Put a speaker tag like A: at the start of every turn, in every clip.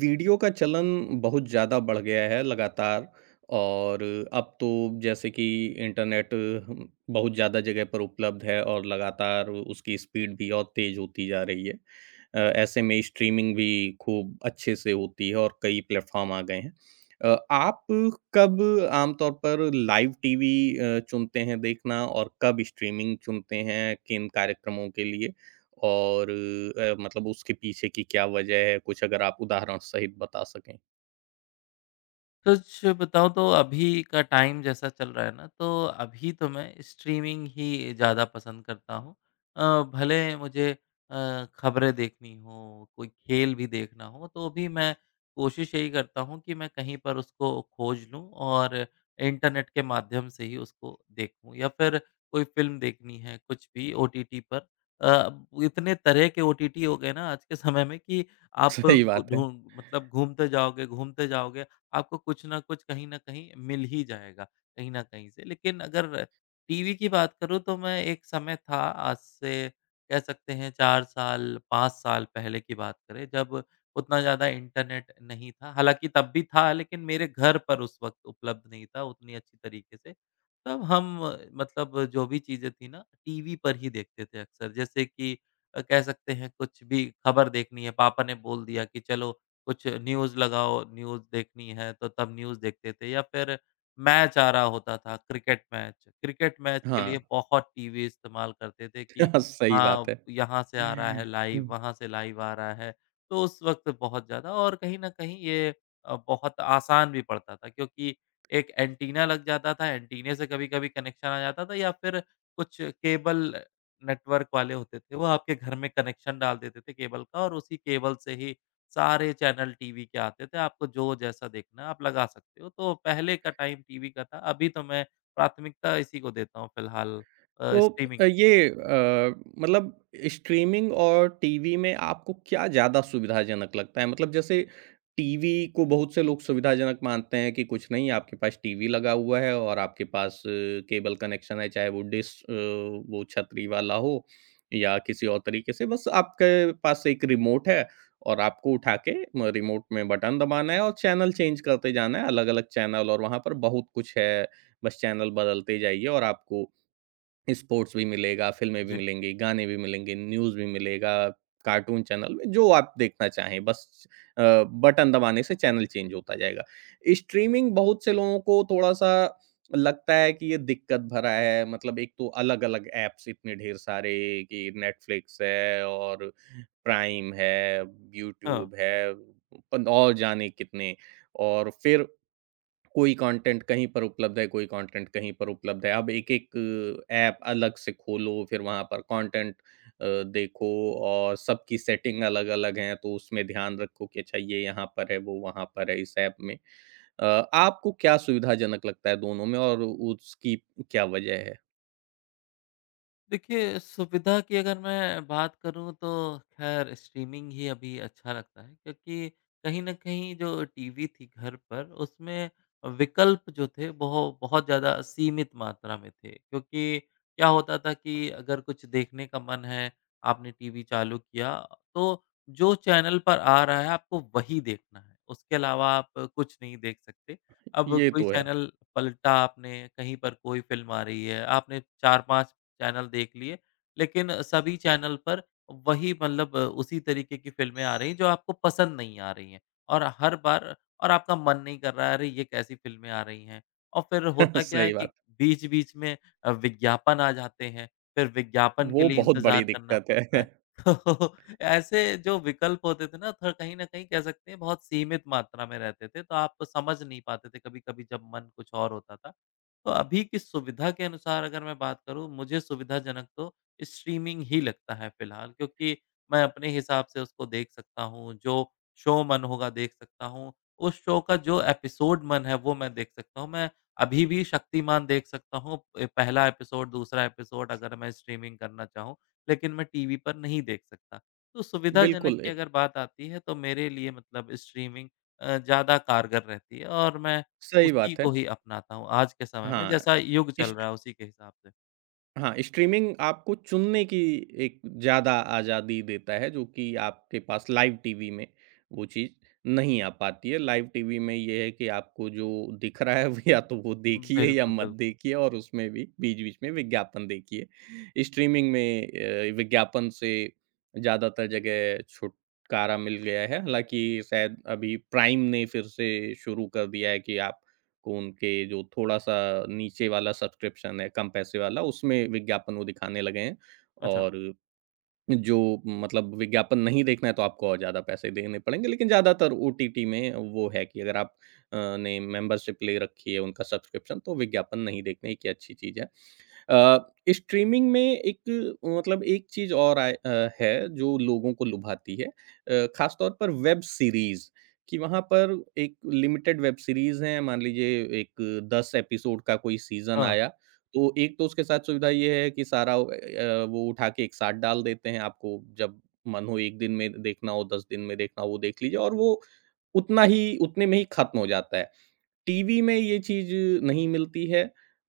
A: Video का चलन बहुत ज़्यादा बढ़ गया है लगातार और अब तो जैसे कि इंटरनेट बहुत ज़्यादा जगह पर उपलब्ध है और लगातार उसकी स्पीड भी और तेज़ होती जा रही है। ऐसे में स्ट्रीमिंग भी खूब अच्छे से होती है और कई प्लेटफ़ॉर्म आ गए हैं। आप कब आमतौर पर लाइव टीवी चुनते हैं देखना और कब स्ट्रीमिंग चुनते हैं किन कार्यक्रमों के लिए? और मतलब उसके पीछे की क्या वजह है? कुछ अगर आप उदाहरण सहित बता सकें।
B: सच बताऊँ तो अभी का टाइम जैसा चल रहा है ना, तो अभी तो मैं स्ट्रीमिंग ही ज़्यादा पसंद करता हूँ। भले मुझे अ, खबरें देखनी हो, कोई खेल भी देखना हो, तो भी मैं कोशिश यही करता हूँ कि मैं कहीं पर उसको खोज लूँ और इंटरनेट के माध्यम से ही उसको देखूँ या फिर कोई फ़िल्म देखनी है, कुछ भी ओटीटी पर। इतने तरह के ओटीटी हो गए ना आज के समय में कि आप
A: सही
B: घू
A: बात है।
B: ढूँ मतलब घूमते जाओगे आपको कुछ न कुछ कहीं न कहीं मिल ही जाएगा, कहीं न कहीं से। लेकिन अगर टीवी की बात करूँ तो मैं एक समय था आज से कह सकते हैं 4 साल, 5 साल पहले की बात करें जब उतना ज़्यादा इंटरनेट नहीं था। हालाँकि तब भी था लेकिन मेरे घर पर उस वक़्त उपलब्ध नहीं था उतनी अच्छी तरीके से। तब हम मतलब जो भी चीज़ें थी ना टीवी पर ही देखते थे अक्सर। जैसे कि कह सकते हैं कुछ भी खबर देखनी है, पापा ने बोल दिया कि चलो कुछ न्यूज़ लगाओ, न्यूज़ देखनी है तो तब न्यूज़ देखते थे या फिर मैच आ रहा होता था क्रिकेट मैच। क्रिकेट मैच के
A: हाँ,
B: लिए बहुत टीवी इस्तेमाल करते थे कि
A: सही बात
B: हाँ,
A: है।
B: यहाँ से आ रहा है लाइव, वहाँ से लाइव आ रहा है। तो उस वक़्त बहुत ज़्यादा और कहीं न कहीं ये बहुत आसान भी पड़ता था क्योंकि एक एंटीना लग जाता था, एंटीने से कभी-कभी कनेक्शन आ जाता था या फिर कुछ केबल नेटवर्क वाले होते थे, वो आपके घर में कनेक्शन डाल देते थे केबल का और उसी केबल से ही सारे चैनल टीवी के आते थे, आपको जो जैसा देखना है आप लगा सकते हो। तो पहले का टाइम टीवी का था, अभी तो मैं प्राथमिकता इसी को देता हूँ फिलहाल
A: तो अ,
B: स्ट्रीमिंग।
A: ये अ, मतलब स्ट्रीमिंग और टीवी में आपको क्या ज़्यादा सुविधाजनक लगता है? मतलब जैसे टीवी को बहुत से लोग सुविधाजनक मानते हैं कि कुछ नहीं, आपके पास टीवी लगा हुआ है और आपके पास केबल कनेक्शन है, चाहे वो डिश वो छतरी वाला हो या किसी और तरीके से, बस आपके पास एक रिमोट है और आपको उठा के म रिमोट में बटन दबाना है और चैनल चेंज करते जाना है, अलग-अलग चैनल और वहाँ पर बहुत कुछ है, बस चैनल बदलते जाइए और आपको स्पोर्ट्स भी मिलेगा, फ़िल्में भी
B: जी,
A: मिलेंगी, गाने भी मिलेंगे, न्यूज़ भी मिलेगा, कार्टून चैनल, में जो आप देखना चाहें बस अ, बटन दबाने से चैनल चेंज होता जाएगा। स्ट्रीमिंग बहुत से लोगों को थोड़ा-सा लगता है कि ये दिक्कत भरा है, मतलब एक तो अलग-अलग ऐप्स इतने ढेर सारे कि नेटफ्लिक्स है और प्राइम है,
B: हाँ।
A: यूट्यूब है, पन और जाने कितने और फिर कोई कंटेंट कहीं पर उपलब्ध है, कोई कंटेंट कहीं पर उपलब्ध है। अब एक-एक ऐप अलग से खोलो, फिर वहाँ पर कंटेंट देखो और सबकी सेटिंग अलग-अलग हैं, तो उसमें ध्यान रखो कि अच्छा ये यहाँ पर है, वो वहाँ पर है इस ऐप में। अ, आपको क्या सुविधाजनक लगता है दोनों में और उसकी क्या वजह है?
B: देखिए, सुविधा की अगर मैं बात करूँ तो ख़ैर स्ट्रीमिंग ही अभी अच्छा लगता है क्योंकि कहीं न कहीं जो टीवी थी घर पर उसमें विकल्प जो थे बहुत ज़्यादा सीमित मात्रा में थे। क्योंकि क्या होता था कि अगर कुछ देखने का मन है, आपने टीवी चालू किया तो जो चैनल पर आ रहा है आपको वही देखना है, उसके अलावा आप कुछ नहीं देख सकते। अब
A: ये
B: कोई
A: तो है।
B: चैनल पलटा आपने, कहीं पर कोई फ़िल्म आ रही है, आपने 4-5 चैनल देख लिए, लेकिन सभी चैनल पर वही मतलब उसी तरीके की फ़िल्में आ रही हैं, जो आपको पसंद नहीं आ रही हैं। और हर बार और आपका मन नहीं कर रहा है, अरे! ये कैसी फ़िल्में आ रही हैं। और फिर होता क्या है
A: सही
B: कि
A: बात।
B: बीच-बीच में विज्ञापन आ जाते हैं, फिर विज्ञापन के
A: वो
B: लिए
A: बहुत बड़ी
B: इंतज़ार करना
A: दिक्कत
B: पड़ता
A: है।
B: है। तो ऐसे जो विकल्प होते थे ना, थोड़ा कहीं न कहीं कह सकते हैं बहुत सीमित मात्रा में रहते थे, तो आप समझ नहीं पाते थे कभी-कभी जब मन कुछ और होता था। तो अभी की सुविधा के अनुसार अगर मैं बात करूँ, मुझे सुविधाजनक तो स्ट्रीमिंग ही लगता है फ़िलहाल क्योंकि मैं अपने हिसाब से उसको देख सकता हूँ, जो शो मन होगा देख सकता हूँ, उस शो का जो एपिसोड मन है वो मैं देख सकता हूँ। मैं अभी भी शक्तिमान देख सकता हूँ ए, पहला एपिसोड, दूसरा एपिसोड अगर मैं स्ट्रीमिंग करना चाहूँ, लेकिन मैं टीवी पर नहीं देख सकता। तो सुविधाजनक
A: बिल्कुल,
B: की
A: ए,
B: अगर बात आती है तो मेरे लिए मतलब स्ट्रीमिंग ज़्यादा कारगर रहती है और मैं
A: सही
B: उसी
A: बात है।
B: को ही अपनाता हूँ आज के समय में,
A: हाँ,
B: जैसा युग चल
A: इस
B: रहा है उसी के हिसाब से।
A: हाँ, स्ट्रीमिंग आपको चुनने की एक ज़्यादा आज़ादी देता है, जो कि आपके पास लाइव टीवी में वो चीज़ नहीं आ पाती है। लाइव टीवी में ये है कि आपको जो दिख रहा है, वो या तो वो देखिए या
B: बिल्कुल,
A: मत
B: बिल्कुल।
A: देखिए और उसमें भी बीच-बीच में विज्ञापन देखिए। स्ट्रीमिंग में विज्ञापन से ज़्यादातर जगह छुटकारा मिल गया है। हालाँकि शायद अभी प्राइम ने फिर से शुरू कर दिया है कि आप कौन के जो थोड़ा-सा नीचे वाला सब्सक्रिप्शन है, कम पैसे वाला, उसमें विज्ञापन वो दिखाने लगे हैं
B: अच्छा।
A: और जो मतलब विज्ञापन नहीं देखना है, तो आपको और ज़्यादा पैसे देने पड़ेंगे। लेकिन ज़्यादातर ओटीटी में वो है कि अगर आप अ, ने मेंबरशिप ले रखी है, उनका सब्सक्रिप्शन, तो विज्ञापन नहीं देखने की अच्छी चीज़ है। अ, स्ट्रीमिंग में एक चीज़ और है जो लोगों को लुभाती है ख़ास तौर पर वेब सीरीज़ कि वहाँ पर एक लिमिटेड वेब सीरीज़ है मान लीजिए एक 10 एपिसोड का कोई सीज़न
B: हाँ।
A: आया, तो एक तो उसके साथ सुविधा ये है कि वो उठा के एक साथ डाल देते हैं आपको जब मन हो 1 दिन में देखना हो, 10 दिन में देखना हो वो देख लीजिए और वो उतना ही उतने में ही ख़त्म हो जाता है। टीवी में ये चीज़ नहीं मिलती है,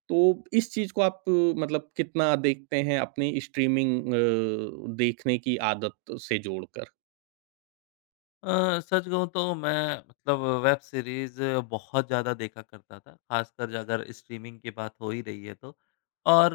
A: तो इस चीज़ को आप मतलब कितना देखते हैं अपनी स्ट्रीमिंग देखने की आदत से जोड़कर?
B: सच कहूँ तो मैं मतलब वेब सीरीज़ बहुत ज़्यादा देखा करता था, ख़ासकर अगर स्ट्रीमिंग की बात हो ही रही है तो। और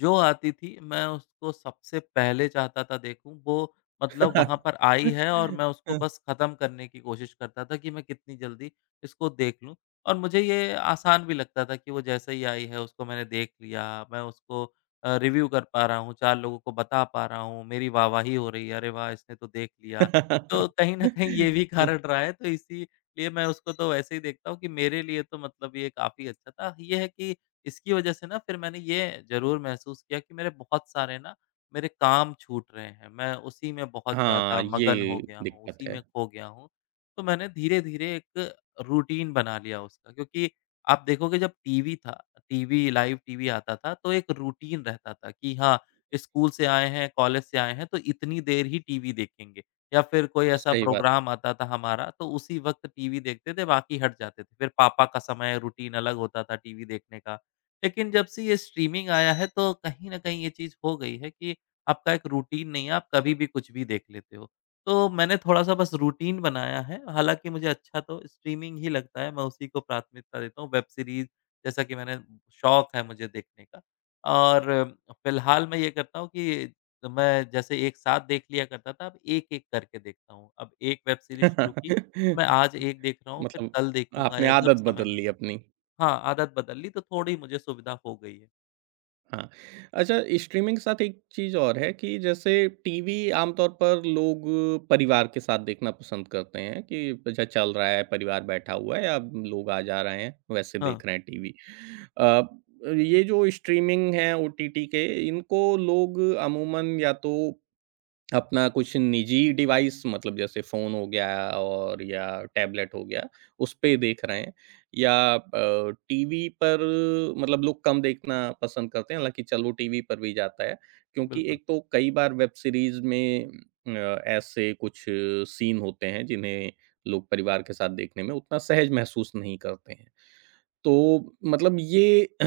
B: जो आती थी मैं उसको सबसे पहले चाहता था देखूँ, वो मतलब वहाँ पर आई है और मैं उसको बस ख़त्म करने की कोशिश करता था कि मैं कितनी जल्दी इसको देख लूँ। और मुझे ये आसान भी लगता था कि वो जैसे ही आई है उसको मैंने देख लिया, मैं उसको रिव्यू कर पा रहा हूँ, 4 लोगों को बता पा रहा हूँ, मेरी वाहवाही हो रही है, "अरे वाह! इसने तो देख लिया।" तो कहीं न कहीं ये भी कारण रहा है, तो इसीलिए मैं उसको तो वैसे ही देखता हूँ कि मेरे लिए तो मतलब ये काफ़ी अच्छा था। ये है कि इसकी वजह से ना फिर मैंने ये ज़रूर महसूस किया कि मेरे बहुत सारे ना मेरे काम छूट रहे हैं। मैं उसी में बहुत
A: हाँ,
B: ज़्यादा मगन हो
A: ये
B: गया हूँ,
A: दिक्कत
B: उसी
A: है।
B: में खो गया हूँ। तो मैंने धीरे-धीरे एक रूटीन बना लिया उसका क्योंकि आप देखोगे जब टीवी था, टीवी लाइव टीवी आता था तो एक रूटीन रहता था कि हाँ, स्कूल से आए हैं, कॉलेज से आए हैं तो इतनी देर ही टीवी देखेंगे। या फिर कोई ऐसा
A: सही बात।
B: प्रोग्राम आता था हमारा, तो उसी वक़्त टीवी देखते थे, बाकी हट जाते थे। फिर पापा का समय, रूटीन अलग होता था टीवी देखने का। लेकिन जब से ये स्ट्रीमिंग आया है, तो कहीं न कहीं ये चीज़ हो गई है कि आपका एक रूटीन नहीं है, आप कभी भी कुछ भी देख लेते हो। तो मैंने थोड़ा-सा बस रूटीन बनाया है, हालाँकि मुझे अच्छा तो स्ट्रीमिंग ही लगता है, मैं उसी को प्राथमिकता देता हूँ। वेब सीरीज़, जैसा कि मैंने शौक है मुझे देखने का और फ़िलहाल मैं ये करता हूँ कि तो मैं जैसे एक साथ देख लिया करता था, अब एक-एक करके देखता हूँ। अब एक वेब सीरीज़ शुरू की, तो मैं आज एक देख रहा हूँ, फिर
A: मतलब
B: कल देखूँगा
A: आपने
B: या जब
A: आदत
B: समय
A: बदल ली
B: मिला।
A: अपनी।
B: हाँ, आदत बदल ली तो थोड़ी मुझे सुविधा हो गई है।
A: हाँ, अच्छा स्ट्रीमिंग के साथ एक चीज़ और है कि जैसे टीवी आमतौर पर लोग परिवार के साथ देखना पसंद करते हैं कि अच्छा चल रहा है, परिवार बैठा हुआ है या लोग आ जा रहे हैं, वैसे
B: हाँ,
A: देख रहे हैं टीवी। अ, ये जो स्ट्रीमिंग है ओटीटी के, इनको लोग अमूमन या तो अपना कुछ निजी डिवाइस मतलब जैसे फ़ोन हो गया और या टैबलेट हो गया, उसपे देख रहे हैं या टीवी पर मतलब लोग कम देखना पसंद करते हैं, हालाँकि चलो टीवी पर भी जाता है। क्योंकि
B: बिल्कुल।
A: एक तो कई बार वेब सीरीज़ में ऐसे कुछ सीन होते हैं जिन्हें लोग परिवार के साथ देखने में उतना सहज महसूस नहीं करते हैं। तो मतलब ये अ,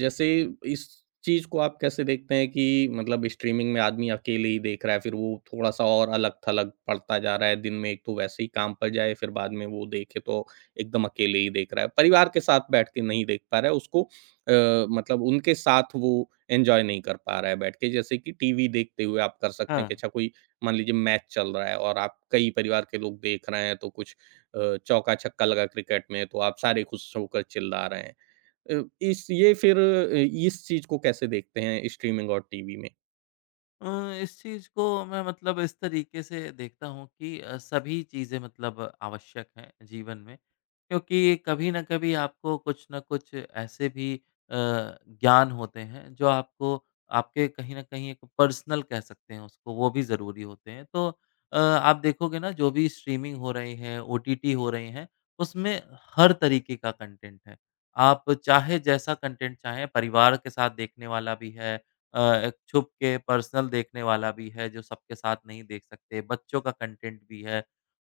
A: जैसे इस चीज़ को आप कैसे देखते हैं कि मतलब स्ट्रीमिंग में आदमी अकेले ही देख रहा है, फिर वो थोड़ा-सा और अलग-थलग पड़ता जा रहा है, दिन में एक तो वैसे ही काम पर जाए, फिर बाद में वो देखे तो एकदम अकेले ही देख रहा है। परिवार के साथ बैठ के नहीं देख पा रहा है उसको मतलब उनके साथ वो एन्जॉय नहीं कर पा रहा है बैठ के, जैसे कि टीवी देखते हुए आप कर सकते हैं कि
B: हाँ।
A: अच्छा कोई मान लीजिए मैच चल रहा है और आप कई परिवार के लोग देख रहे हैं, तो कुछ चौका-छक्का लगा क्रिकेट में तो आप सारे खुश होकर चिल्ला रहे हैं। अ, इस ये फिर अ, इस चीज़ को कैसे देखते हैं स्ट्रीमिंग और टीवी में?
B: अ, इस चीज़ को मैं मतलब इस तरीके से देखता हूँ कि सभी चीज़ें मतलब आवश्यक हैं जीवन में। क्योंकि कभी न कभी आपको कुछ न कुछ ऐसे भी ज्ञान होते हैं जो आपको आपके कहीं न कहीं एक पर्सनल कह सकते हैं उसको, वो भी ज़रूरी होते हैं। तो आप देखोगे ना जो भी स्ट्रीमिंग हो रही है, ओटीटी हो रही हैं, उसमें हर तरीके का कंटेंट है। आप चाहे जैसा कंटेंट चाहें, परिवार के साथ देखने वाला भी है छुप के पर्सनल देखने वाला भी है, जो सबके साथ नहीं देख सकते, बच्चों का कंटेंट भी है।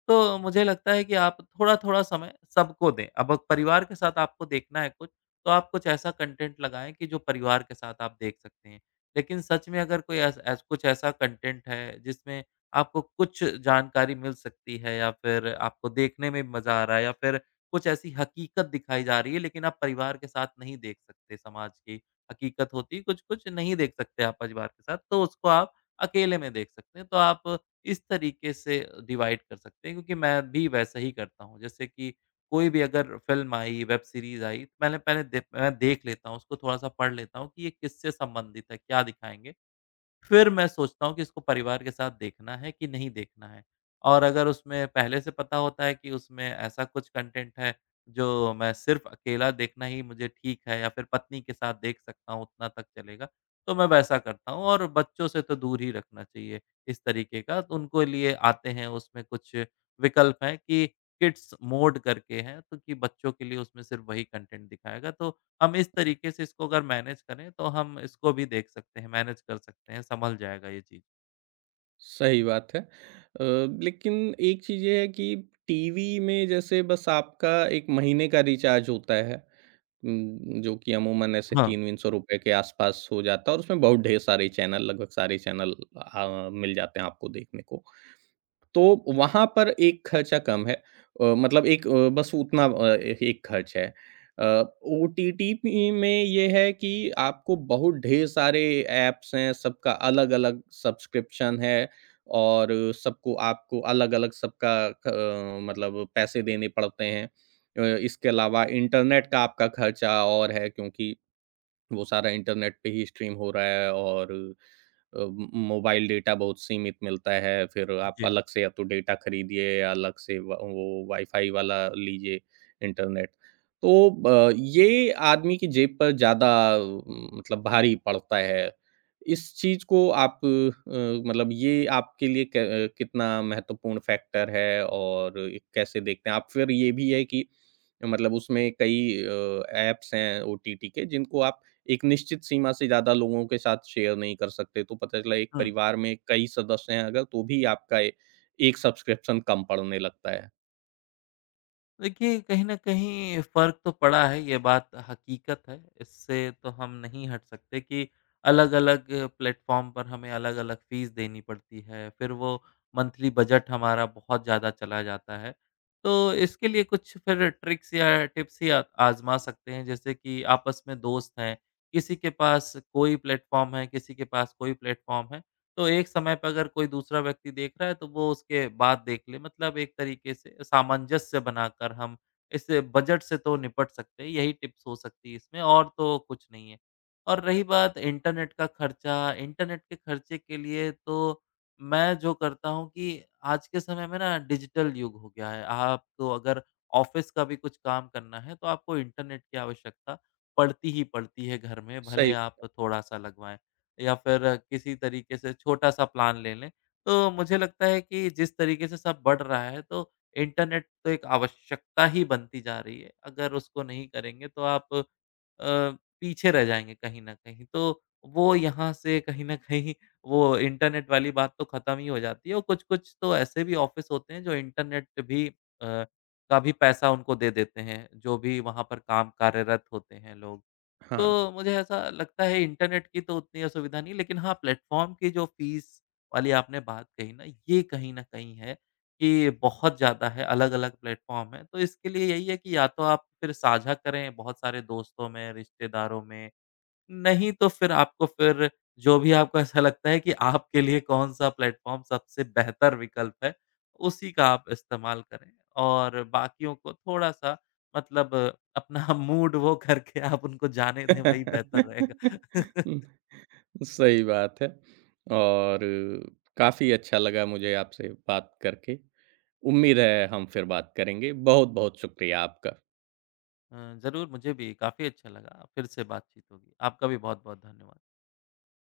B: तो मुझे लगता है कि आप थोड़ा-थोड़ा समय सबको दें। अब परिवार के साथ आपको देखना है कुछ, तो आप कुछ ऐसा कंटेंट लगाएँ कि जो परिवार के साथ आप देख सकते हैं। लेकिन सच में अगर कोई ऐस ऐस कुछ ऐसा कंटेंट है, जिसमें आपको कुछ जानकारी मिल सकती है या फिर आपको देखने में मज़ा आ रहा है या फिर कुछ ऐसी हकीकत दिखाई जा रही है, लेकिन आप परिवार के साथ नहीं देख सकते समाज की। हकीकत होती है, कुछ-कुछ नहीं देख सकते आप परिवार के साथ, तो उसको आप अकेले में देख सकते हैं। तो आप इस तरीके से डिवाइड कर सकते हैं, क्योंकि मैं भी वैसा ही करता हूँ। जैसे कि कोई भी अगर फ़िल्म आई, वेब सीरीज़ आई, तो मैंने पहले दे मैं देख लेता हूँ, उसको थोड़ा-सा पढ़ लेता हूँ कि ये किससे संबंधित है, क्या दिखाएँगे। फिर मैं सोचता हूँ कि इसको परिवार के साथ देखना है कि नहीं देखना है। और अगर उसमें पहले से पता होता है कि उसमें ऐसा कुछ कंटेंट है, जो मैं सिर्फ़ अकेला देखना ही मुझे ठीक है या फिर पत्नी के साथ देख सकता हूँ, उतना तक चलेगा, तो मैं वैसा करता हूँ और बच्चों से तो दूर ही रखना चाहिए इस तरीके का। तो उनको लिए आते हैं उसमें कुछ विकल्प हैं कि किड्स मोड करके हैं, तो कि बच्चों के लिए उसमें सिर्फ़ वही कंटेंट दिखाएगा। तो हम इस तरीके से इसको अगर मैनेज करें तो हम इसको भी देख सकते हैं, मैनेज कर सकते हैं, सँभल जाएगा ये चीज़।
A: सही बात है। लेकिन एक चीज़ ये है कि टीवी में जैसे बस आपका 1 महीने का रिचार्ज होता है। जो कि अमूमन ऐसे
B: हाँ,
A: 3-300 रुपए के आसपास हो जाता है और उसमें बहुत ढेर सारे चैनल लगभग सारे चैनल मिल जाते हैं आपको देखने को। तो वहाँ पर एक खर्चा कम है बस उतना एक खर्च है। अ, ओटीटी पी में ये है कि आपको बहुत ढेर सारे ऐप्स हैं, सबका अलग-अलग सब्सक्रिप्शन है और सबको आपको अलग-अलग सबका मतलब पैसे देने पड़ते हैं। इसके अलावा इंटरनेट का आपका खर्चा और है क्योंकि वो सारा इंटरनेट पे ही स्ट्रीम हो रहा है और अ, म मोबाइल डेटा बहुत सीमित मिलता है, फिर आप
B: जी।
A: अलग से या तो डेटा खरीदिए या अलग से व वो वाईफ़ाई वाला लीजिए इंटरनेट। तो ब ये आदमी की जेब पर ज़्यादा मतलब भारी पड़ता है। इस चीज़ को आप ये आपके लिए कितना महत्वपूर्ण फैक्टर है और ये कैसे देखते हैं आप? फिर ये भी है कि मतलब उसमें कई ऐप्स हैं ओटीटी के जिनको आप एक निश्चित सीमा से ज़्यादा लोगों के साथ शेयर नहीं कर सकते, तो पता चला एक
B: हुँ।
A: परिवार में कई सदस्य हैं अगर तो भी आपका ए एक सब्सक्रिप्शन कम पड़ने लगता है।
B: देखिए, कहीं न कहीं फ़र्क तो पड़ा है, ये बात हकीकत है। इससे तो हम नहीं हट सकते कि अलग-अलग प्लेटफ़ॉर्म पर हमें अलग-अलग फ़ीस देनी पड़ती है, फिर वो मंथली बजट हमारा बहुत ज़्यादा चला जाता है। तो इसके लिए कुछ फिर ट्रिक्स या टिप्स ही आ आज़मा सकते हैं, जैसे कि आपस में दोस्त हैं, किसी के पास कोई प्लेटफ़ॉर्म है, किसी के पास कोई प्लेटफ़ॉर्म है, तो एक समय पे अगर कोई दूसरा व्यक्ति देख रहा है तो वो उसके बाद देख ले। मतलब एक तरीके से सामंजस्य बनाकर हम इस बजट से तो निपट सकते हैं, यही टिप्स हो सकती है इसमें और तो कुछ नहीं है। और रही बात इंटरनेट का खर्चा, इंटरनेट के खर्चे के लिए तो मैं जो करता हूँ कि आज के समय में ना डिजिटल युग हो गया है। आपको अगर ऑफ़िस का भी कुछ काम करना है तो आपको इंटरनेट की आवश्यकता पड़ती ही पड़ती है घर में, भले
A: सही
B: आप थोड़ा-सा लगवाएँ। या फिर किसी तरीके से छोटा-सा प्लान ले लें। तो मुझे लगता है कि जिस तरीके से सब बढ़ रहा है तो इंटरनेट तो एक आवश्यकता ही बनती जा रही है। अगर उसको नहीं करेंगे तो आप पीछे रह जाएँगे कहीं न कहीं। तो वो यहाँ से कहीं न कहीं वो इंटरनेट वाली बात तो ख़त्म ही हो जाती है और कुछ-कुछ तो ऐसे भी ऑफ़िस होते हैं जो इंटरनेट भी का भी पैसा उनको दे देते हैं, जो भी वहाँ पर काम कार्यरत होते हैं लोग।
A: हाँ।
B: तो मुझे ऐसा लगता है इंटरनेट की तो उतनी असुविधा नहीं, लेकिन हाँ प्लेटफ़ॉर्म की जो फ़ीस वाली आपने बात कही ना, ये कहीं न कहीं है कि बहुत ज़्यादा है, अलग-अलग प्लेटफ़ॉर्म हैं। तो इसके लिए यही है कि या तो आप फिर साझा करें बहुत सारे दोस्तों में, रिश्तेदारों में नहीं तो फिर आपको फिर जो भी आपको ऐसा लगता है कि आपके लिए कौन-सा प्लेटफ़ॉर्म सबसे बेहतर विकल्प है, उसी का आप इस्तेमाल करें और बाकियों को थोड़ा-सा मतलब अपना मूड वो करके आप उनको जाने दें, वही बेहतर रहेगा।
A: हुँ, सही बात है और काफ़ी अच्छा लगा मुझे आपसे बात करके। उम्मीद है हम फिर बात करेंगे। बहुत-बहुत शुक्रिया आपका।
B: ज़रूर मुझे भी काफ़ी अच्छा लगा, फिर से बातचीत होगी। आपका भी बहुत-बहुत धन्यवाद।